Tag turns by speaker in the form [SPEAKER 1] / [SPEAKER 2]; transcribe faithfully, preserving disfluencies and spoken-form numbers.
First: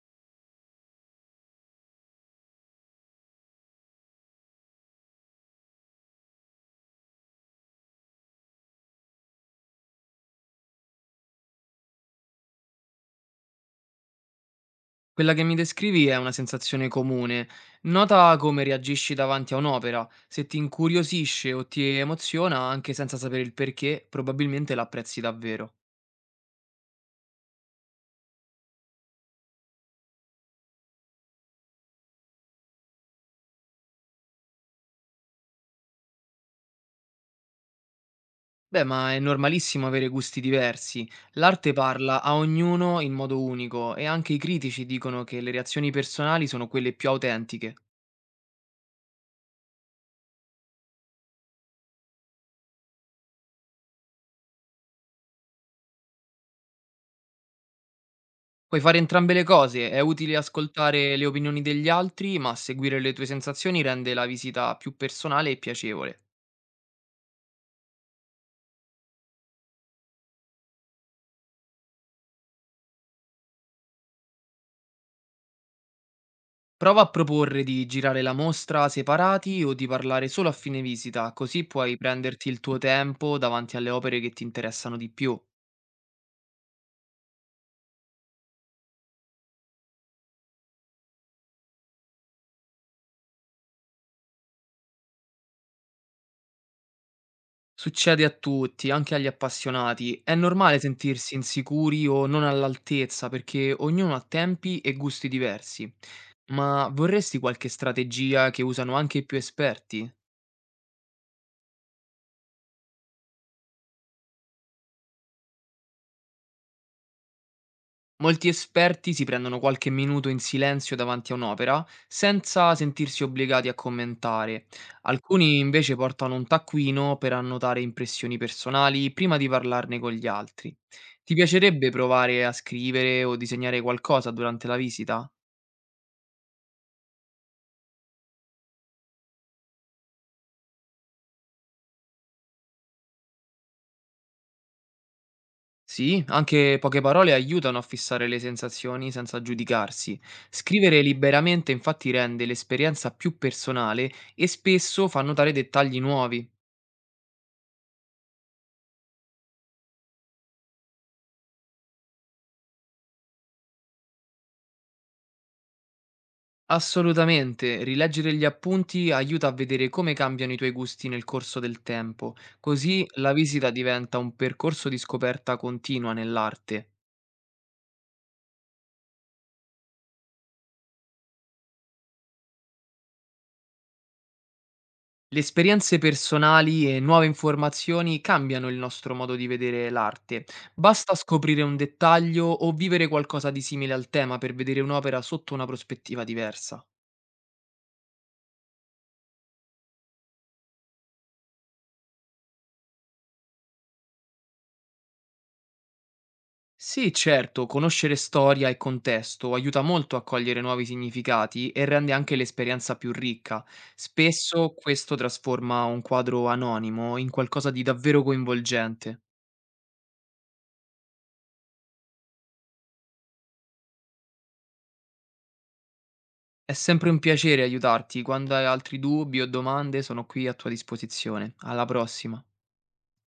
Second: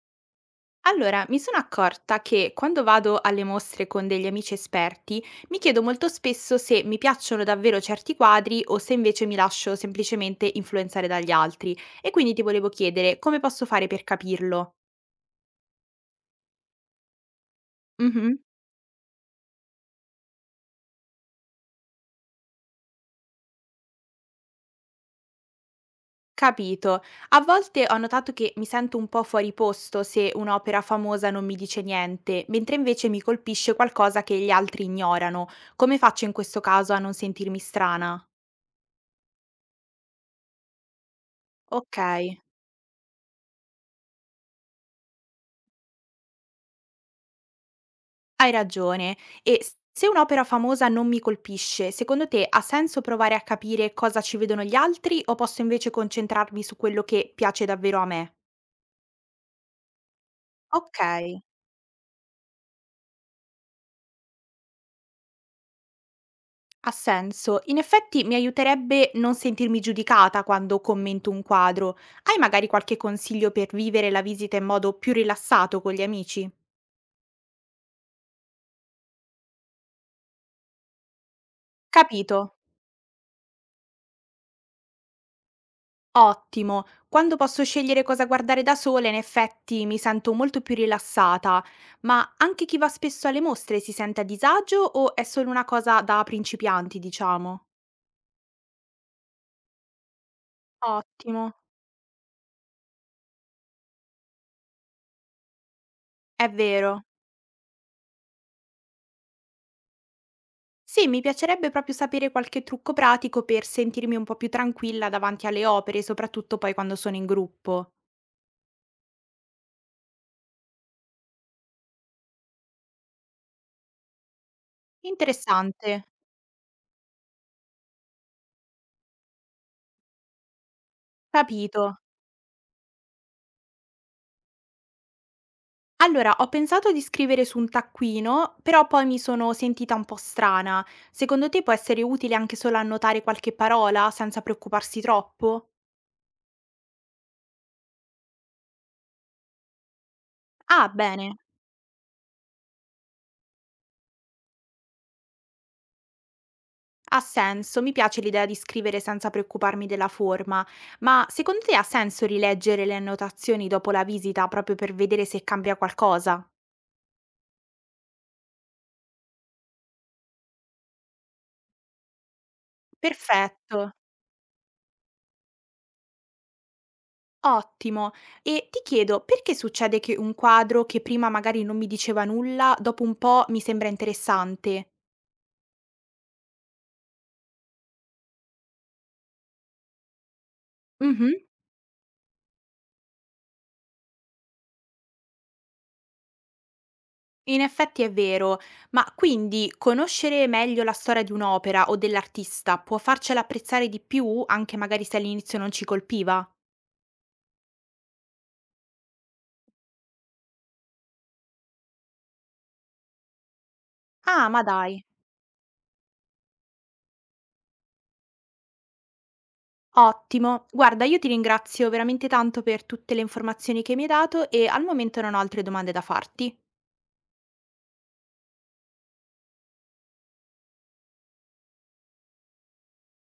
[SPEAKER 1] Allora, mi sono accorta che quando vado alle mostre con degli amici esperti, mi chiedo molto spesso se mi piacciono davvero certi quadri o se invece mi lascio semplicemente influenzare dagli altri. E quindi ti volevo chiedere come posso fare per capirlo.
[SPEAKER 2] Quella che mi descrivi è una sensazione comune. Nota
[SPEAKER 1] Mhm,
[SPEAKER 2] come reagisci davanti a un'opera. Se ti incuriosisce o ti emoziona, anche senza sapere il perché, probabilmente l'apprezzi davvero.
[SPEAKER 1] capito. A volte ho notato che mi sento un po' fuori posto se un'opera famosa non mi dice niente, mentre invece mi colpisce qualcosa che gli altri ignorano. Come faccio in questo caso a non sentirmi strana?
[SPEAKER 2] Beh, ma è normalissimo avere gusti diversi. L'arte
[SPEAKER 1] Ok.
[SPEAKER 2] parla a ognuno in modo unico e anche i critici dicono che le reazioni personali sono quelle più autentiche.
[SPEAKER 1] Hai ragione. E s se un'opera famosa non mi colpisce, secondo te ha senso provare a capire cosa ci vedono gli altri o posso invece concentrarmi su quello che piace davvero a me?
[SPEAKER 2] Puoi fare entrambe le cose, è utile
[SPEAKER 1] Ok,
[SPEAKER 2] ascoltare le opinioni degli altri, ma seguire le tue sensazioni rende la visita più personale e piacevole.
[SPEAKER 1] ha senso. In effetti mi aiuterebbe non sentirmi giudicata quando commento un quadro. Hai magari qualche consiglio per vivere la visita in modo più rilassato con gli amici?
[SPEAKER 2] Prova a proporre di girare la mostra separati o di parlare solo a fine visita, così puoi prenderti
[SPEAKER 1] Capito.
[SPEAKER 2] il tuo tempo davanti alle opere che ti interessano di più.
[SPEAKER 1] Ottimo. Quando posso scegliere cosa guardare da sola, in effetti mi sento molto più rilassata, ma anche chi va spesso alle mostre si sente a disagio o è solo una cosa da principianti, diciamo?
[SPEAKER 2] Succede a tutti, anche agli appassionati. È normale sentirsi
[SPEAKER 1] Ottimo,
[SPEAKER 2] insicuri o non all'altezza perché ognuno ha tempi e gusti diversi.
[SPEAKER 1] è
[SPEAKER 2] Ma
[SPEAKER 1] vero.
[SPEAKER 2] vorresti qualche strategia che usano anche i più esperti?
[SPEAKER 1] Sì, mi piacerebbe proprio sapere qualche trucco pratico per sentirmi un po' più tranquilla davanti alle opere, soprattutto poi quando sono in gruppo.
[SPEAKER 2] Molti esperti si prendono qualche minuto in silenzio davanti a un'opera senza sentirsi obbligati a commentare. Alcuni
[SPEAKER 1] Interessante.
[SPEAKER 2] invece portano un taccuino per annotare impressioni personali prima di parlarne con gli altri. Ti
[SPEAKER 1] Capito.
[SPEAKER 2] piacerebbe provare a scrivere o disegnare qualcosa durante la visita?
[SPEAKER 1] Allora, ho pensato di scrivere su un taccuino, però poi mi sono sentita un po' strana. Secondo te può essere utile anche solo annotare qualche parola senza preoccuparsi troppo?
[SPEAKER 2] Sì, anche poche parole aiutano a fissare le sensazioni senza giudicarsi.
[SPEAKER 1] Ah,
[SPEAKER 2] Scrivere
[SPEAKER 1] bene,
[SPEAKER 2] liberamente infatti rende l'esperienza più personale e spesso fa notare dettagli nuovi.
[SPEAKER 1] ha senso, mi piace l'idea di scrivere senza preoccuparmi della forma, ma secondo te ha senso rileggere le annotazioni dopo la visita proprio per vedere se cambia qualcosa?
[SPEAKER 2] Assolutamente, rileggere gli appunti aiuta a vedere come cambiano i tuoi gusti nel corso del tempo, così la visita
[SPEAKER 1] Perfetto.
[SPEAKER 2] diventa un percorso di scoperta continua nell'arte.
[SPEAKER 1] Ottimo. E ti chiedo, perché succede che un quadro che prima magari non mi diceva nulla, dopo un po' mi sembra interessante?
[SPEAKER 2] Le esperienze personali e nuove informazioni cambiano il nostro modo di vedere l'arte. Basta
[SPEAKER 1] Mh-mh.
[SPEAKER 2] scoprire un dettaglio o vivere qualcosa di simile al tema per vedere un'opera sotto una prospettiva diversa.
[SPEAKER 1] In effetti è vero, ma quindi conoscere meglio la storia di un'opera o dell'artista può farcela apprezzare di più, anche magari se all'inizio non ci colpiva?
[SPEAKER 2] Sì, certo, conoscere storia e contesto aiuta molto a cogliere nuovi significati e rende anche l'esperienza più ricca.
[SPEAKER 1] Ah, ma
[SPEAKER 2] Spesso
[SPEAKER 1] dai,
[SPEAKER 2] questo trasforma un quadro anonimo in qualcosa di davvero coinvolgente.
[SPEAKER 1] ottimo. Guarda, io ti ringrazio veramente tanto per tutte le informazioni che mi hai dato e al momento non ho altre domande da farti.
[SPEAKER 2] È sempre un piacere aiutarti. Quando hai altri dubbi o domande, sono qui a tua disposizione. Alla prossima.